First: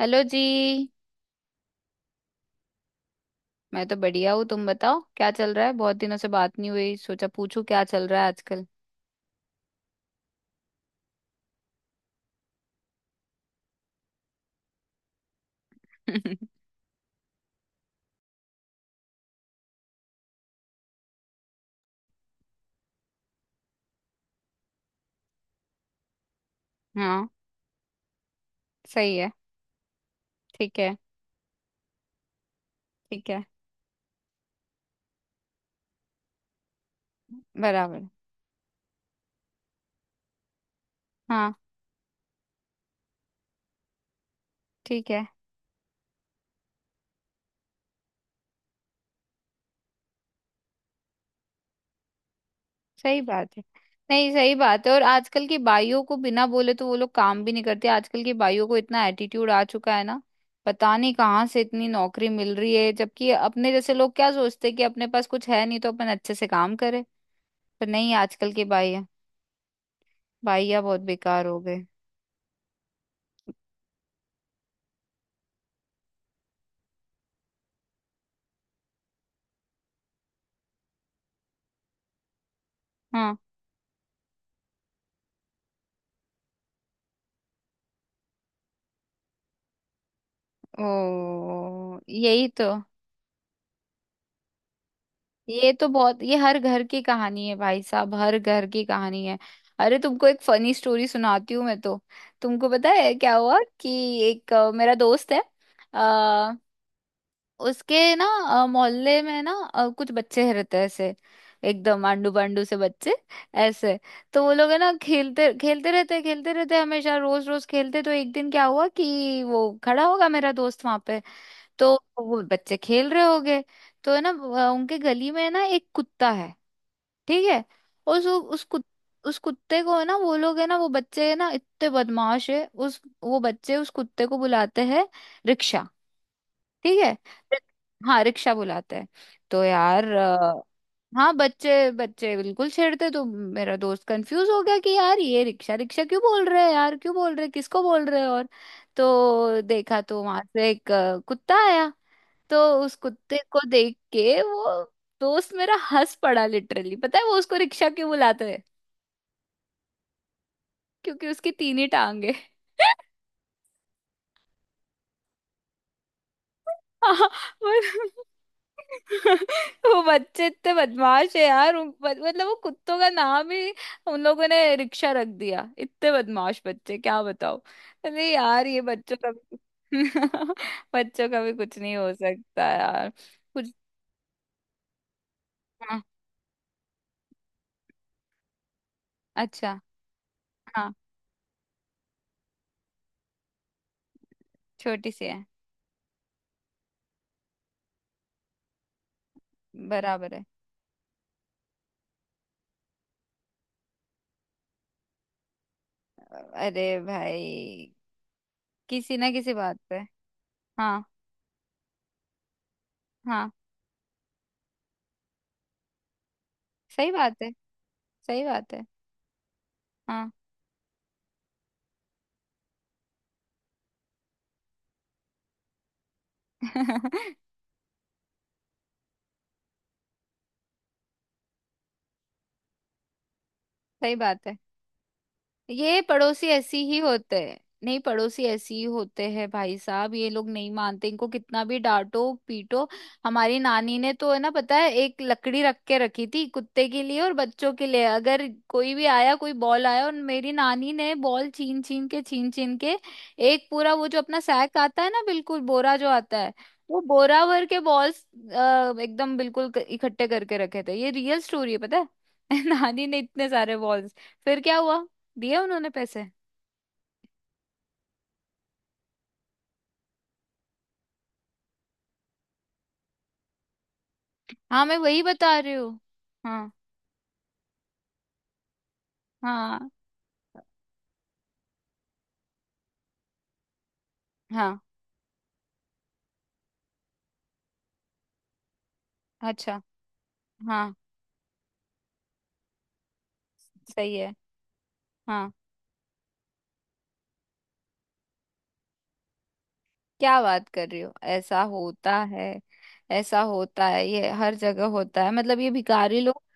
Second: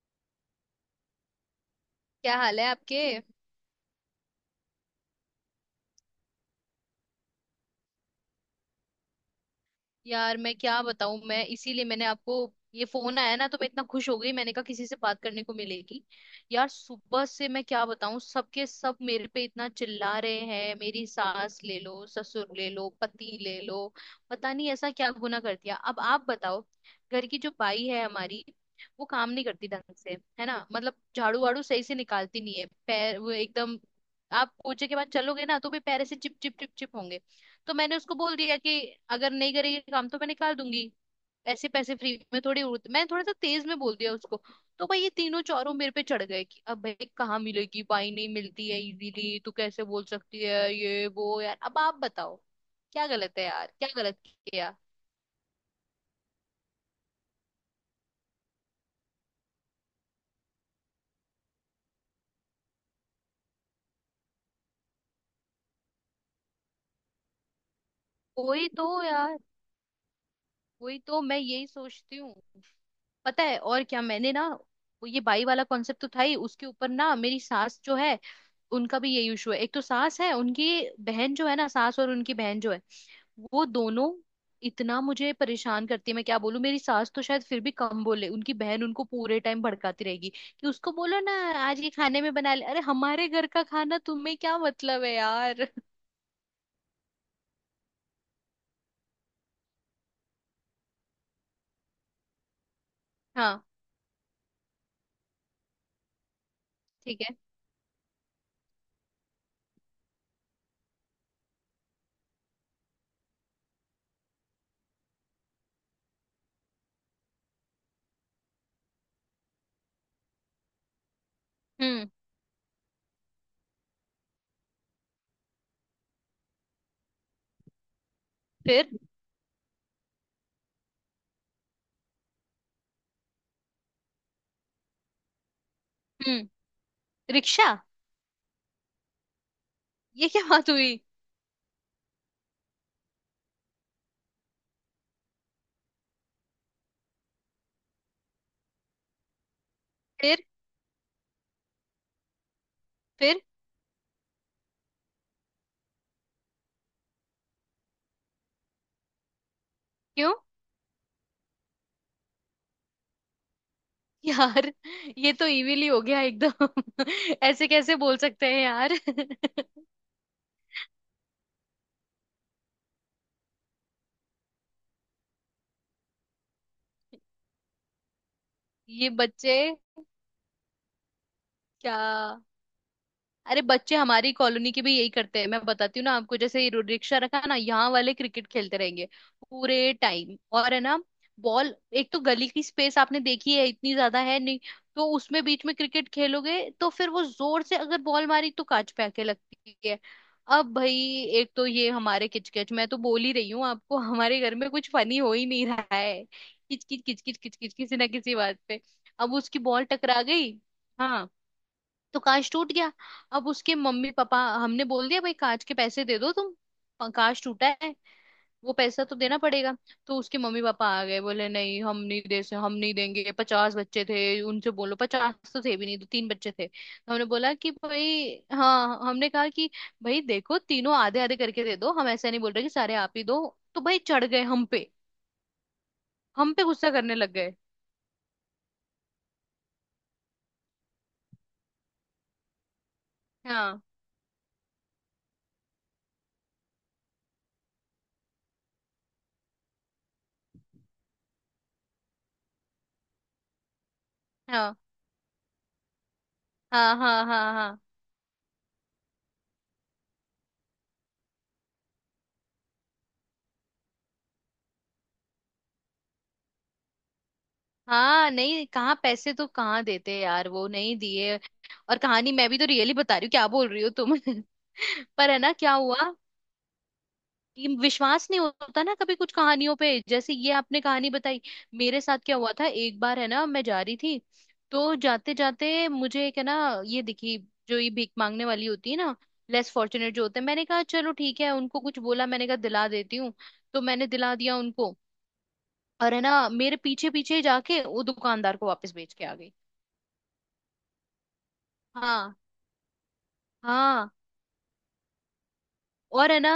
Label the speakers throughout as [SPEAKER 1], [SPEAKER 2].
[SPEAKER 1] Hello जी।
[SPEAKER 2] क्या हाल है आपके।
[SPEAKER 1] मैं तो बढ़िया हूँ। तुम बताओ, क्या चल रहा है? बहुत दिनों से बात नहीं हुई, सोचा पूछूं क्या चल रहा है आजकल।
[SPEAKER 2] यार मैं क्या बताऊं, मैं इसीलिए, मैंने आपको, ये फोन आया ना तो मैं इतना खुश हो गई, मैंने कहा किसी से बात करने को मिलेगी। यार सुबह से मैं क्या बताऊं, सबके सब मेरे पे इतना चिल्ला रहे हैं। मेरी सास ले लो, ससुर ले लो, पति ले लो। पता नहीं ऐसा क्या गुनाह कर दिया। अब आप बताओ, घर
[SPEAKER 1] हाँ।
[SPEAKER 2] की जो बाई है हमारी, वो
[SPEAKER 1] सही है।
[SPEAKER 2] काम नहीं करती ढंग से, है ना।
[SPEAKER 1] ठीक है।
[SPEAKER 2] मतलब झाड़ू वाड़ू सही से निकालती नहीं है, पैर
[SPEAKER 1] ठीक
[SPEAKER 2] वो
[SPEAKER 1] है।
[SPEAKER 2] एकदम, आप पोछे के बाद चलोगे ना तो भी पैर ऐसे चिप चिप चिप चिप होंगे। तो मैंने
[SPEAKER 1] बराबर।
[SPEAKER 2] उसको बोल दिया कि अगर नहीं करेगी काम तो मैं निकाल दूंगी।
[SPEAKER 1] हाँ।
[SPEAKER 2] ऐसे पैसे फ्री में थोड़ी उड़ते। मैंने थोड़ा सा तेज में बोल दिया उसको। तो भाई
[SPEAKER 1] ठीक
[SPEAKER 2] ये
[SPEAKER 1] है।
[SPEAKER 2] तीनों चारों मेरे पे चढ़ गए कि अब भाई कहाँ मिलेगी, भाई नहीं मिलती है इजीली, तू कैसे बोल सकती है ये वो। यार अब आप बताओ क्या
[SPEAKER 1] सही
[SPEAKER 2] गलत है,
[SPEAKER 1] बात है।
[SPEAKER 2] यार क्या गलत
[SPEAKER 1] नहीं, सही
[SPEAKER 2] किया।
[SPEAKER 1] बात है। और आजकल की बाइयों को बिना बोले तो वो लोग काम भी नहीं करते। आजकल की बाइयों को इतना एटीट्यूड आ चुका है ना। पता नहीं कहाँ से इतनी नौकरी मिल रही है, जबकि अपने जैसे लोग क्या सोचते हैं कि अपने पास कुछ है नहीं तो अपन अच्छे से काम करें। पर नहीं, आजकल के
[SPEAKER 2] वही तो
[SPEAKER 1] बाइया,
[SPEAKER 2] यार,
[SPEAKER 1] बाइया
[SPEAKER 2] वही
[SPEAKER 1] बहुत
[SPEAKER 2] तो मैं
[SPEAKER 1] बेकार हो
[SPEAKER 2] यही
[SPEAKER 1] गए।
[SPEAKER 2] सोचती हूँ। पता है और क्या, मैंने ना वो ये बाई वाला कॉन्सेप्ट तो था ही, उसके ऊपर ना मेरी सास जो है, उनका भी ये इशू है। एक तो सास है, उनकी बहन जो है ना, सास और उनकी बहन जो है,
[SPEAKER 1] हाँ।
[SPEAKER 2] वो दोनों इतना मुझे परेशान करती है। मैं क्या बोलूं, मेरी सास तो शायद फिर भी कम बोले, उनकी बहन उनको पूरे टाइम भड़काती रहेगी कि उसको बोलो ना आज ये
[SPEAKER 1] ओ,
[SPEAKER 2] खाने में
[SPEAKER 1] यही
[SPEAKER 2] बना ले।
[SPEAKER 1] तो।
[SPEAKER 2] अरे हमारे घर का खाना, तुम्हें क्या मतलब है यार।
[SPEAKER 1] ये तो बहुत, ये हर घर की कहानी है भाई साहब, हर घर की कहानी है। अरे तुमको एक फनी स्टोरी सुनाती हूँ मैं तो। तुमको पता है क्या हुआ
[SPEAKER 2] हाँ।
[SPEAKER 1] कि एक मेरा दोस्त है। आ,
[SPEAKER 2] ठीक है।
[SPEAKER 1] उसके ना मोहल्ले में ना कुछ बच्चे रहते हैं ऐसे। एकदम आंडू पांडू से बच्चे ऐसे। तो वो लोग है ना, खेलते खेलते रहते, खेलते रहते हमेशा, रोज रोज खेलते। तो एक दिन क्या हुआ कि वो खड़ा होगा मेरा दोस्त वहां पे। तो
[SPEAKER 2] हम्म।
[SPEAKER 1] वो बच्चे खेल रहे हो गए। तो है ना उनके गली में है ना एक कुत्ता है। ठीक है। उस उस कुत,
[SPEAKER 2] फिर।
[SPEAKER 1] उस कुत्ते को है ना, वो लोग है ना, वो बच्चे है ना, इतने बदमाश है। उस वो बच्चे उस कुत्ते को बुलाते हैं रिक्शा।
[SPEAKER 2] हम्म।
[SPEAKER 1] ठीक है।
[SPEAKER 2] रिक्शा।
[SPEAKER 1] हाँ, रिक्शा बुलाते हैं। तो यार,
[SPEAKER 2] ये क्या बात हुई।
[SPEAKER 1] हाँ, बच्चे बच्चे बिल्कुल छेड़ते। तो मेरा दोस्त कंफ्यूज हो गया कि यार ये रिक्शा रिक्शा क्यों बोल रहे हैं, यार क्यों बोल रहे हैं, किसको बोल रहे हैं? और तो देखा तो वहां
[SPEAKER 2] फिर।
[SPEAKER 1] से एक कुत्ता आया। तो उस कुत्ते
[SPEAKER 2] फिर।
[SPEAKER 1] को देख के वो दोस्त मेरा हंस पड़ा लिटरली। पता है वो उसको रिक्शा क्यों बुलाता है?
[SPEAKER 2] क्यों।
[SPEAKER 1] क्योंकि उसकी 3 ही टांग है।
[SPEAKER 2] यार ये तो इविल ही हो गया एकदम।
[SPEAKER 1] हाँ।
[SPEAKER 2] ऐसे कैसे
[SPEAKER 1] पर-
[SPEAKER 2] बोल सकते हैं यार।
[SPEAKER 1] वो बच्चे इतने बदमाश है यार। मतलब वो कुत्तों का नाम ही उन लोगों ने रिक्शा रख दिया। इतने बदमाश बच्चे क्या बताओ। अरे यार, ये
[SPEAKER 2] ये
[SPEAKER 1] बच्चों का
[SPEAKER 2] बच्चे।
[SPEAKER 1] भी बच्चों का भी कुछ नहीं
[SPEAKER 2] क्या।
[SPEAKER 1] हो सकता यार।
[SPEAKER 2] अरे
[SPEAKER 1] कुछ।
[SPEAKER 2] बच्चे हमारी कॉलोनी के भी यही करते हैं, मैं
[SPEAKER 1] हाँ।
[SPEAKER 2] बताती हूँ ना आपको। जैसे ये रिक्शा रखा है ना, यहाँ वाले क्रिकेट खेलते रहेंगे
[SPEAKER 1] अच्छा।
[SPEAKER 2] पूरे टाइम। और है
[SPEAKER 1] हाँ।
[SPEAKER 2] ना, बॉल, एक तो गली की स्पेस आपने देखी है, इतनी ज्यादा है नहीं। तो
[SPEAKER 1] छोटी सी
[SPEAKER 2] उसमें
[SPEAKER 1] है।
[SPEAKER 2] बीच में क्रिकेट खेलोगे तो फिर वो जोर से अगर बॉल मारी तो कांच पे आके लगती है।
[SPEAKER 1] बराबर है।
[SPEAKER 2] अब भाई, एक तो ये हमारे किचकिच, मैं तो बोल ही रही हूँ आपको हमारे घर में कुछ फनी हो ही नहीं रहा है।
[SPEAKER 1] अरे
[SPEAKER 2] किचकिच किचकिच किचकिच
[SPEAKER 1] भाई,
[SPEAKER 2] किसी ना किसी बात पे।
[SPEAKER 1] किसी ना
[SPEAKER 2] अब
[SPEAKER 1] किसी
[SPEAKER 2] उसकी
[SPEAKER 1] बात
[SPEAKER 2] बॉल
[SPEAKER 1] पे।
[SPEAKER 2] टकरा गई।
[SPEAKER 1] हाँ।
[SPEAKER 2] हाँ। तो कांच टूट गया। अब
[SPEAKER 1] हाँ।
[SPEAKER 2] उसके मम्मी पापा, हमने बोल दिया भाई कांच के पैसे दे दो तुम।
[SPEAKER 1] सही बात
[SPEAKER 2] कांच
[SPEAKER 1] है।
[SPEAKER 2] टूटा है,
[SPEAKER 1] सही बात
[SPEAKER 2] वो
[SPEAKER 1] है।
[SPEAKER 2] पैसा तो देना पड़ेगा। तो
[SPEAKER 1] हाँ।
[SPEAKER 2] उसके मम्मी पापा आ गए, बोले नहीं हम नहीं दे से, हम नहीं देंगे, पचास बच्चे थे, उनसे बोलो। पचास तो थे भी नहीं, तो तीन बच्चे थे। तो हमने बोला कि भाई, हाँ हमने कहा कि भाई देखो तीनों आधे आधे करके दे दो, हम ऐसा नहीं बोल रहे कि सारे आप ही दो। तो भाई
[SPEAKER 1] सही
[SPEAKER 2] चढ़ गए
[SPEAKER 1] बात है।
[SPEAKER 2] हम पे,
[SPEAKER 1] ये पड़ोसी
[SPEAKER 2] हम पे
[SPEAKER 1] ऐसी
[SPEAKER 2] गुस्सा
[SPEAKER 1] ही
[SPEAKER 2] करने लग
[SPEAKER 1] होते
[SPEAKER 2] गए।
[SPEAKER 1] हैं। नहीं, पड़ोसी ऐसी ही होते हैं भाई साहब। ये लोग नहीं मानते, इनको कितना भी डांटो पीटो। हमारी
[SPEAKER 2] हाँ,
[SPEAKER 1] नानी ने तो है ना, पता है, एक लकड़ी रख के रखी थी कुत्ते के लिए और बच्चों के लिए। अगर कोई भी आया, कोई बॉल आया, और मेरी नानी ने बॉल छीन छीन के एक पूरा वो जो अपना
[SPEAKER 2] हाँ,
[SPEAKER 1] सैक आता है ना, बिल्कुल बोरा जो आता है,
[SPEAKER 2] हाँ,
[SPEAKER 1] वो
[SPEAKER 2] हाँ,
[SPEAKER 1] बोरा
[SPEAKER 2] हाँ,
[SPEAKER 1] भर के
[SPEAKER 2] हाँ,
[SPEAKER 1] बॉल्स एकदम बिल्कुल इकट्ठे करके रखे थे। ये रियल स्टोरी है पता है। नानी ने इतने सारे बॉल्स। फिर क्या हुआ, दिया उन्होंने पैसे?
[SPEAKER 2] हाँ। नहीं कहाँ, पैसे तो कहाँ देते यार, वो नहीं दिए। और कहानी मैं भी तो रियली बता रही हूँ, क्या बोल रही हो तुम।
[SPEAKER 1] हाँ, मैं वही
[SPEAKER 2] पर है ना,
[SPEAKER 1] बता रही
[SPEAKER 2] क्या
[SPEAKER 1] हूँ।
[SPEAKER 2] हुआ
[SPEAKER 1] हाँ।
[SPEAKER 2] कि विश्वास नहीं होता ना कभी कुछ कहानियों पे,
[SPEAKER 1] हाँ।
[SPEAKER 2] जैसे ये आपने कहानी बताई, मेरे साथ क्या हुआ था एक बार, है ना। मैं जा रही थी,
[SPEAKER 1] हाँ।
[SPEAKER 2] तो जाते जाते मुझे एक, है ना, ये दिखी, जो ये भीख मांगने वाली होती है ना, लेस
[SPEAKER 1] अच्छा।
[SPEAKER 2] फॉर्चुनेट जो होते हैं। मैंने कहा
[SPEAKER 1] हाँ।
[SPEAKER 2] चलो ठीक है, उनको कुछ बोला, मैंने कहा दिला देती हूँ। तो मैंने
[SPEAKER 1] सही है।
[SPEAKER 2] दिला दिया उनको,
[SPEAKER 1] हाँ।
[SPEAKER 2] और है ना, मेरे पीछे पीछे जाके वो दुकानदार को वापस बेच के आ गई।
[SPEAKER 1] क्या बात कर रही हो, ऐसा होता
[SPEAKER 2] हाँ।
[SPEAKER 1] है? ऐसा होता है,
[SPEAKER 2] हाँ।
[SPEAKER 1] ये हर जगह होता है। मतलब ये भिखारी
[SPEAKER 2] और है
[SPEAKER 1] लोग
[SPEAKER 2] ना,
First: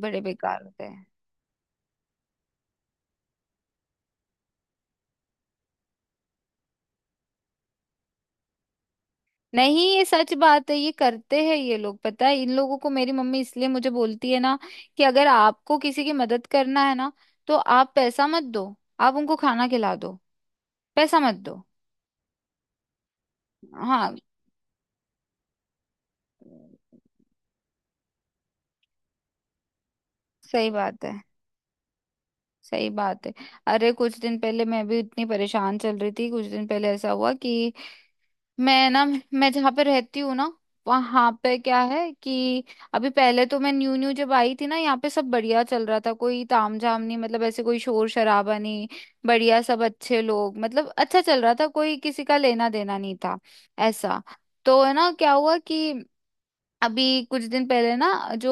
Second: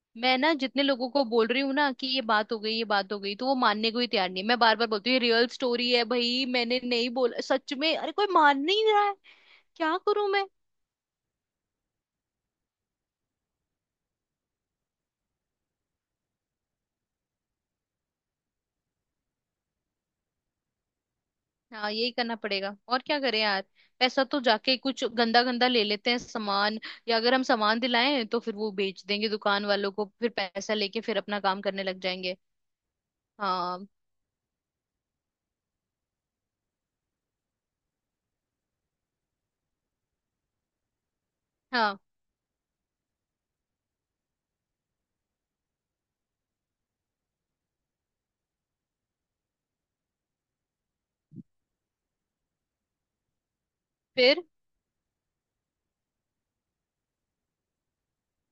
[SPEAKER 1] बड़े
[SPEAKER 2] मैं ना
[SPEAKER 1] बेकार
[SPEAKER 2] जितने
[SPEAKER 1] होते हैं।
[SPEAKER 2] लोगों को बोल रही हूँ ना कि ये बात हो गई ये बात हो गई, तो वो मानने को ही तैयार नहीं है। मैं बार बार बोलती हूँ ये रियल स्टोरी है भाई, मैंने नहीं बोला सच में, अरे कोई मान नहीं रहा है।
[SPEAKER 1] नहीं,
[SPEAKER 2] क्या
[SPEAKER 1] ये
[SPEAKER 2] करूं
[SPEAKER 1] सच
[SPEAKER 2] मैं।
[SPEAKER 1] बात है। ये करते हैं ये लोग। पता है, इन लोगों को मेरी मम्मी इसलिए मुझे बोलती है ना कि अगर आपको किसी की मदद करना है ना तो आप पैसा मत दो, आप उनको खाना खिला दो। पैसा मत दो।
[SPEAKER 2] हाँ यही करना पड़ेगा, और क्या करें यार।
[SPEAKER 1] हाँ।
[SPEAKER 2] पैसा तो जाके कुछ गंदा गंदा ले लेते हैं सामान, या अगर हम सामान दिलाएं तो फिर वो बेच देंगे दुकान वालों को, फिर
[SPEAKER 1] सही
[SPEAKER 2] पैसा लेके
[SPEAKER 1] बात है।
[SPEAKER 2] फिर अपना काम करने लग जाएंगे।
[SPEAKER 1] सही बात है।
[SPEAKER 2] हाँ।
[SPEAKER 1] अरे कुछ दिन पहले मैं भी इतनी परेशान चल रही थी। कुछ दिन पहले ऐसा हुआ कि मैं ना, मैं जहाँ पे रहती हूँ ना, वहां पे क्या
[SPEAKER 2] हाँ।
[SPEAKER 1] है कि अभी पहले तो मैं न्यू न्यू जब आई थी ना यहाँ पे, सब बढ़िया चल रहा था। कोई तामझाम नहीं, मतलब ऐसे कोई शोर शराबा नहीं, बढ़िया सब अच्छे लोग। मतलब अच्छा चल रहा था, कोई किसी का लेना देना नहीं था ऐसा।
[SPEAKER 2] फिर।
[SPEAKER 1] तो है ना, क्या हुआ कि अभी कुछ दिन पहले ना, जो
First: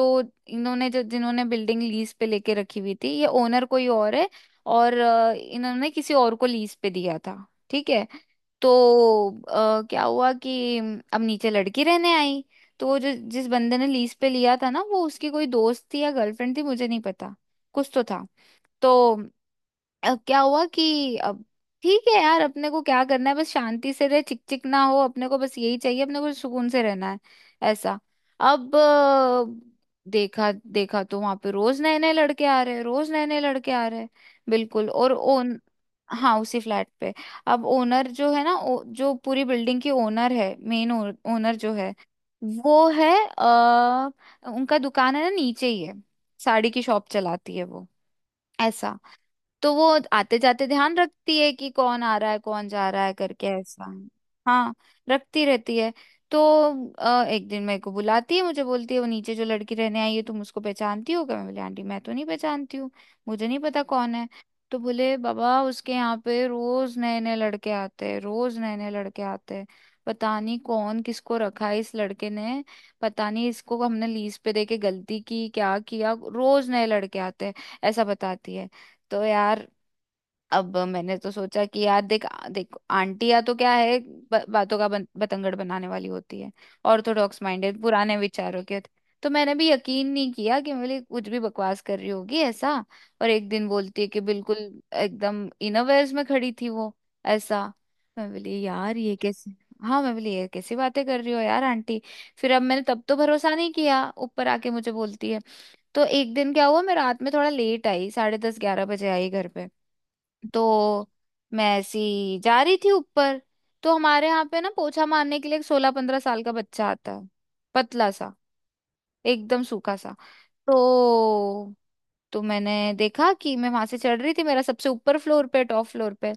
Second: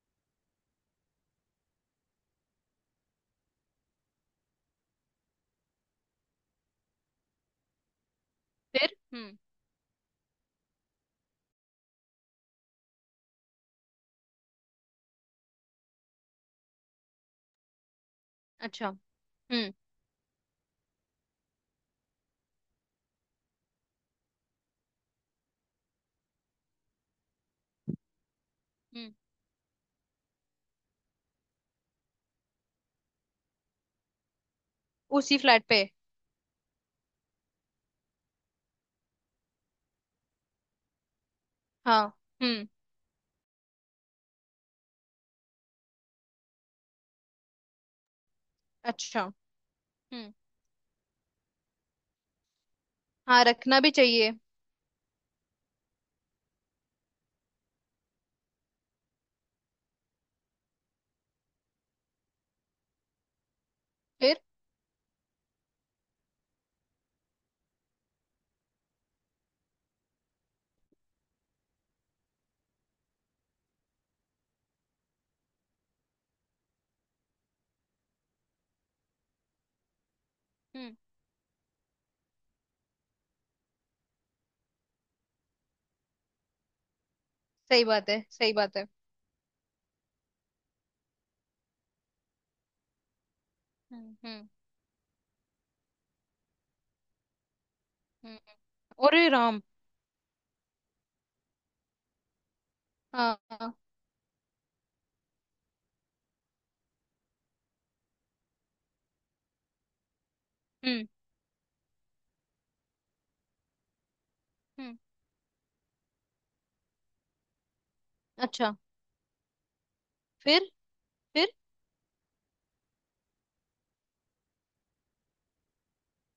[SPEAKER 1] इन्होंने, जो जिन्होंने बिल्डिंग लीज पे लेके रखी हुई थी, ये ओनर कोई और है और इन्होंने किसी और को लीज पे दिया था। ठीक है। तो
[SPEAKER 2] फिर। हम्म।
[SPEAKER 1] क्या हुआ कि अब नीचे लड़की रहने आई। तो वो जो जिस बंदे ने लीज पे लिया था ना, वो उसकी कोई दोस्त थी या गर्लफ्रेंड थी, मुझे नहीं पता, कुछ तो था।
[SPEAKER 2] अच्छा।
[SPEAKER 1] तो
[SPEAKER 2] हम्म।
[SPEAKER 1] अब क्या हुआ कि अब, ठीक है यार, अपने को क्या करना है, बस शांति से रहे, चिक चिक ना हो, अपने को बस यही चाहिए, अपने को सुकून से रहना है ऐसा। अब
[SPEAKER 2] हम्म।
[SPEAKER 1] देखा, देखा तो वहां पे रोज नए नए लड़के आ रहे हैं, रोज नए नए लड़के आ रहे हैं बिल्कुल। और
[SPEAKER 2] उसी
[SPEAKER 1] ओन
[SPEAKER 2] फ्लैट पे।
[SPEAKER 1] हाँ, उसी फ्लैट पे। अब ओनर जो है ना, जो पूरी बिल्डिंग की ओनर है, मेन ओनर जो है
[SPEAKER 2] हाँ। हम्म।
[SPEAKER 1] वो है आ, उनका दुकान है ना नीचे ही है, साड़ी की शॉप चलाती है वो, ऐसा।
[SPEAKER 2] अच्छा।
[SPEAKER 1] तो वो
[SPEAKER 2] हम्म।
[SPEAKER 1] आते जाते ध्यान रखती है कि कौन आ रहा है कौन जा रहा है
[SPEAKER 2] हाँ
[SPEAKER 1] करके,
[SPEAKER 2] रखना
[SPEAKER 1] ऐसा।
[SPEAKER 2] भी चाहिए।
[SPEAKER 1] हाँ। रखती रहती है। तो एक दिन मेरे को बुलाती है, मुझे बोलती है वो नीचे जो लड़की रहने आई है तुम उसको पहचानती हो क्या? मैं बोली, आंटी मैं तो नहीं पहचानती हूँ, मुझे नहीं पता कौन है।
[SPEAKER 2] फिर।
[SPEAKER 1] तो बोले, बाबा उसके यहाँ पे रोज नए नए लड़के आते हैं, रोज नए नए लड़के आते हैं। पता नहीं कौन किसको रखा है इस लड़के ने, पता नहीं, इसको हमने लीज पे देके गलती की, क्या किया, रोज नए लड़के आते हैं, ऐसा बताती है। तो यार, अब
[SPEAKER 2] हम्म।
[SPEAKER 1] मैंने तो सोचा कि यार देख, देख आंटियां तो क्या है, बातों का बतंगड़ बनाने वाली होती है। ऑर्थोडॉक्स माइंडेड
[SPEAKER 2] सही बात
[SPEAKER 1] पुराने
[SPEAKER 2] है, सही
[SPEAKER 1] विचारों के
[SPEAKER 2] बात है।
[SPEAKER 1] होते- तो मैंने भी यकीन नहीं किया कि मेरे कुछ भी बकवास कर रही होगी ऐसा। और एक दिन बोलती है
[SPEAKER 2] हम्म।
[SPEAKER 1] कि
[SPEAKER 2] हम्म।
[SPEAKER 1] बिल्कुल एकदम इनोवेयर्स में खड़ी थी वो ऐसा। मैं
[SPEAKER 2] हम्म।
[SPEAKER 1] बोली, यार ये
[SPEAKER 2] अरे
[SPEAKER 1] कैसे,
[SPEAKER 2] राम।
[SPEAKER 1] हाँ मैं बोली, ये कैसी बातें कर रही हो यार आंटी। फिर अब मैंने तब तो
[SPEAKER 2] हाँ।
[SPEAKER 1] भरोसा नहीं
[SPEAKER 2] हाँ।
[SPEAKER 1] किया। ऊपर आके मुझे बोलती है। तो एक दिन क्या हुआ, मैं रात में थोड़ा लेट आई, 10:30 11 बजे आई घर पे।
[SPEAKER 2] हम्म।
[SPEAKER 1] तो मैं ऐसी जा रही थी ऊपर। तो हमारे यहाँ पे ना
[SPEAKER 2] हम्म।
[SPEAKER 1] पोछा मारने के लिए एक 16 15 साल का बच्चा आता है, पतला सा,
[SPEAKER 2] अच्छा।
[SPEAKER 1] एकदम सूखा सा।
[SPEAKER 2] फिर।
[SPEAKER 1] तो
[SPEAKER 2] फिर।
[SPEAKER 1] तो मैंने देखा कि मैं वहां से चढ़ रही थी, मेरा सबसे ऊपर फ्लोर पे, टॉप फ्लोर पे,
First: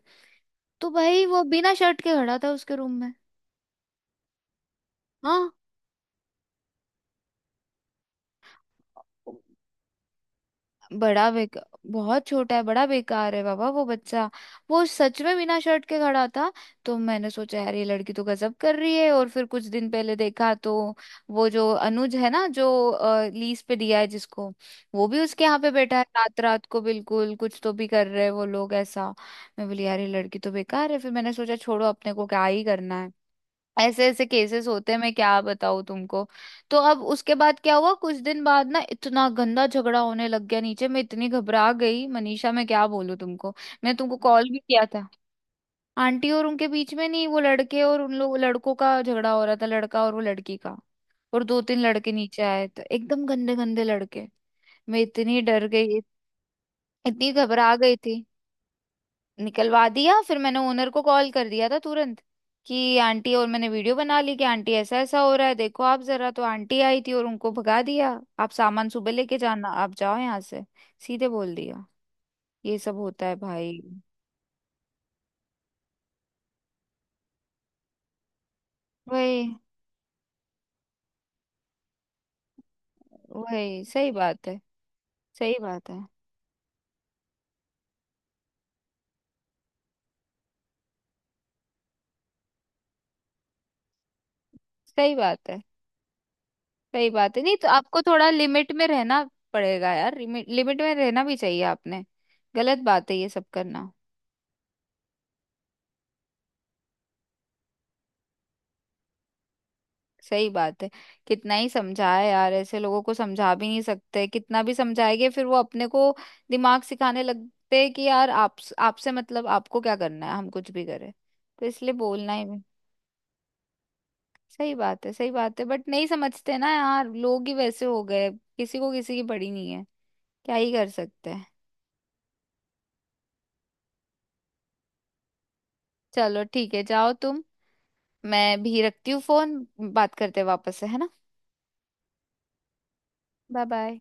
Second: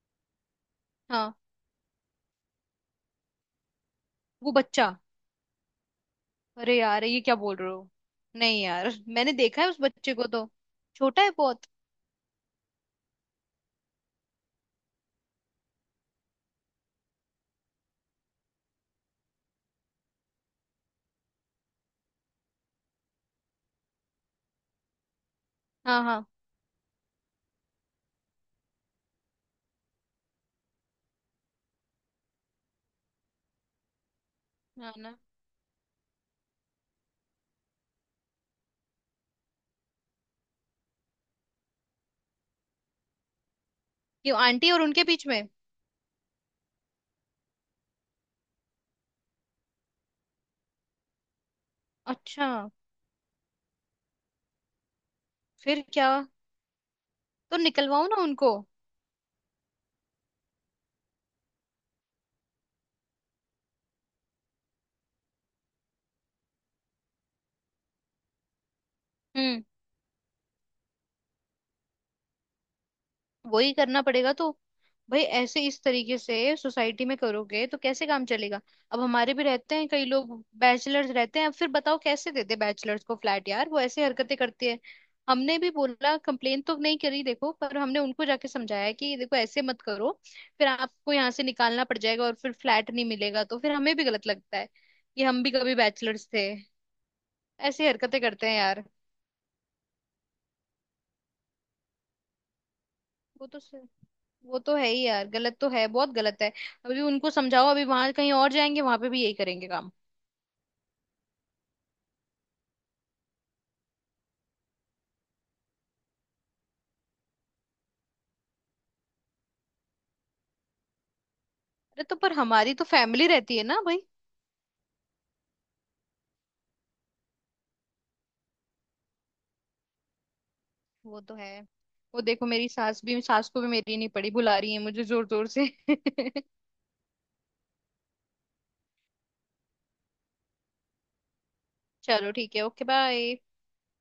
[SPEAKER 1] तो भाई
[SPEAKER 2] हाँ।
[SPEAKER 1] वो बिना शर्ट के खड़ा था उसके रूम में।
[SPEAKER 2] वो बच्चा। अरे यार ये क्या बोल रहे हो, नहीं यार मैंने
[SPEAKER 1] हाँ,
[SPEAKER 2] देखा है उस बच्चे को तो, छोटा
[SPEAKER 1] बड़ा
[SPEAKER 2] है
[SPEAKER 1] बेकार,
[SPEAKER 2] बहुत।
[SPEAKER 1] बहुत छोटा है, बड़ा बेकार है बाबा वो बच्चा। वो सच में बिना शर्ट के खड़ा था। तो मैंने सोचा, यार ये लड़की तो गजब कर रही है। और फिर कुछ दिन पहले देखा तो वो जो अनुज है ना जो लीज पे दिया है जिसको, वो भी उसके यहाँ पे बैठा
[SPEAKER 2] हाँ।
[SPEAKER 1] है
[SPEAKER 2] हाँ।
[SPEAKER 1] रात रात को, बिल्कुल कुछ तो भी कर रहे हैं वो लोग ऐसा। मैं बोली, यार ये लड़की तो बेकार है। फिर मैंने सोचा, छोड़ो, अपने को क्या ही करना है। ऐसे ऐसे केसेस होते
[SPEAKER 2] हाँ
[SPEAKER 1] हैं, मैं
[SPEAKER 2] ना।
[SPEAKER 1] क्या बताऊं तुमको। तो अब उसके बाद क्या हुआ, कुछ दिन बाद ना इतना गंदा झगड़ा होने लग गया नीचे, मैं इतनी घबरा गई मनीषा, मैं क्या बोलूं तुमको, मैं तुमको
[SPEAKER 2] क्यों
[SPEAKER 1] कॉल भी
[SPEAKER 2] आंटी और
[SPEAKER 1] किया
[SPEAKER 2] उनके
[SPEAKER 1] था।
[SPEAKER 2] बीच में।
[SPEAKER 1] आंटी और उनके बीच में नहीं, वो लड़के और उन लोग लड़कों का झगड़ा हो रहा था, लड़का और वो लड़की का। और 2 3 लड़के नीचे
[SPEAKER 2] अच्छा।
[SPEAKER 1] आए तो एकदम गंदे गंदे लड़के। मैं इतनी डर
[SPEAKER 2] फिर
[SPEAKER 1] गई,
[SPEAKER 2] क्या।
[SPEAKER 1] इतनी
[SPEAKER 2] तो
[SPEAKER 1] घबरा गई
[SPEAKER 2] निकलवाओ
[SPEAKER 1] थी।
[SPEAKER 2] ना उनको।
[SPEAKER 1] निकलवा दिया, फिर मैंने ओनर को कॉल कर दिया था तुरंत कि आंटी, और मैंने वीडियो बना ली कि आंटी ऐसा ऐसा हो रहा है, देखो आप जरा। तो आंटी आई थी और उनको भगा दिया। आप सामान सुबह लेके जाना, आप जाओ यहाँ से, सीधे बोल दिया। ये सब होता है
[SPEAKER 2] वही
[SPEAKER 1] भाई।
[SPEAKER 2] करना पड़ेगा तो। भाई ऐसे इस तरीके से सोसाइटी में करोगे तो कैसे काम चलेगा। अब हमारे भी
[SPEAKER 1] वही।
[SPEAKER 2] रहते हैं कई लोग, बैचलर्स रहते हैं। अब फिर बताओ कैसे देते बैचलर्स को फ्लैट, यार वो
[SPEAKER 1] वही।
[SPEAKER 2] ऐसे
[SPEAKER 1] सही
[SPEAKER 2] हरकतें
[SPEAKER 1] बात है।
[SPEAKER 2] करती है।
[SPEAKER 1] सही
[SPEAKER 2] हमने भी
[SPEAKER 1] बात है।
[SPEAKER 2] बोला, कंप्लेन तो नहीं करी देखो, पर हमने उनको जाके समझाया कि देखो ऐसे मत करो, फिर आपको यहाँ से निकालना पड़ जाएगा और फिर फ्लैट नहीं मिलेगा, तो फिर हमें भी गलत लगता है
[SPEAKER 1] सही
[SPEAKER 2] कि हम
[SPEAKER 1] बात
[SPEAKER 2] भी
[SPEAKER 1] है।
[SPEAKER 2] कभी बैचलर्स थे।
[SPEAKER 1] सही बात है, नहीं तो
[SPEAKER 2] ऐसे
[SPEAKER 1] आपको
[SPEAKER 2] हरकतें
[SPEAKER 1] थोड़ा
[SPEAKER 2] करते हैं
[SPEAKER 1] लिमिट
[SPEAKER 2] यार।
[SPEAKER 1] में रहना पड़ेगा यार। लिमिट लिमिट में रहना भी चाहिए आपने। गलत बात है ये सब
[SPEAKER 2] वो तो,
[SPEAKER 1] करना।
[SPEAKER 2] वो तो है ही यार, गलत तो है, बहुत गलत है। अभी उनको समझाओ, अभी वहां कहीं और जाएंगे, वहां पे भी यही करेंगे काम।
[SPEAKER 1] सही बात है। कितना ही समझाए यार, ऐसे लोगों को समझा भी नहीं सकते, कितना भी समझाएंगे फिर वो अपने को दिमाग सिखाने लगते हैं कि यार आप, आपसे मतलब आपको क्या करना है, हम कुछ भी करें। तो इसलिए
[SPEAKER 2] अरे तो
[SPEAKER 1] बोलना
[SPEAKER 2] पर
[SPEAKER 1] ही भी।
[SPEAKER 2] हमारी तो फैमिली रहती है ना भाई।
[SPEAKER 1] सही बात है। सही बात है, बट नहीं समझते ना यार, लोग ही वैसे हो गए, किसी को किसी की पड़ी नहीं है, क्या ही कर
[SPEAKER 2] वो
[SPEAKER 1] सकते
[SPEAKER 2] तो
[SPEAKER 1] हैं।
[SPEAKER 2] है। वो देखो मेरी सास भी, सास को भी मेरी नहीं पड़ी, बुला रही है मुझे जोर जोर से।
[SPEAKER 1] चलो ठीक है, जाओ तुम, मैं भी रखती हूँ फोन। बात करते हैं वापस से, है ना?
[SPEAKER 2] चलो ठीक है, ओके बाय।
[SPEAKER 1] Bye bye.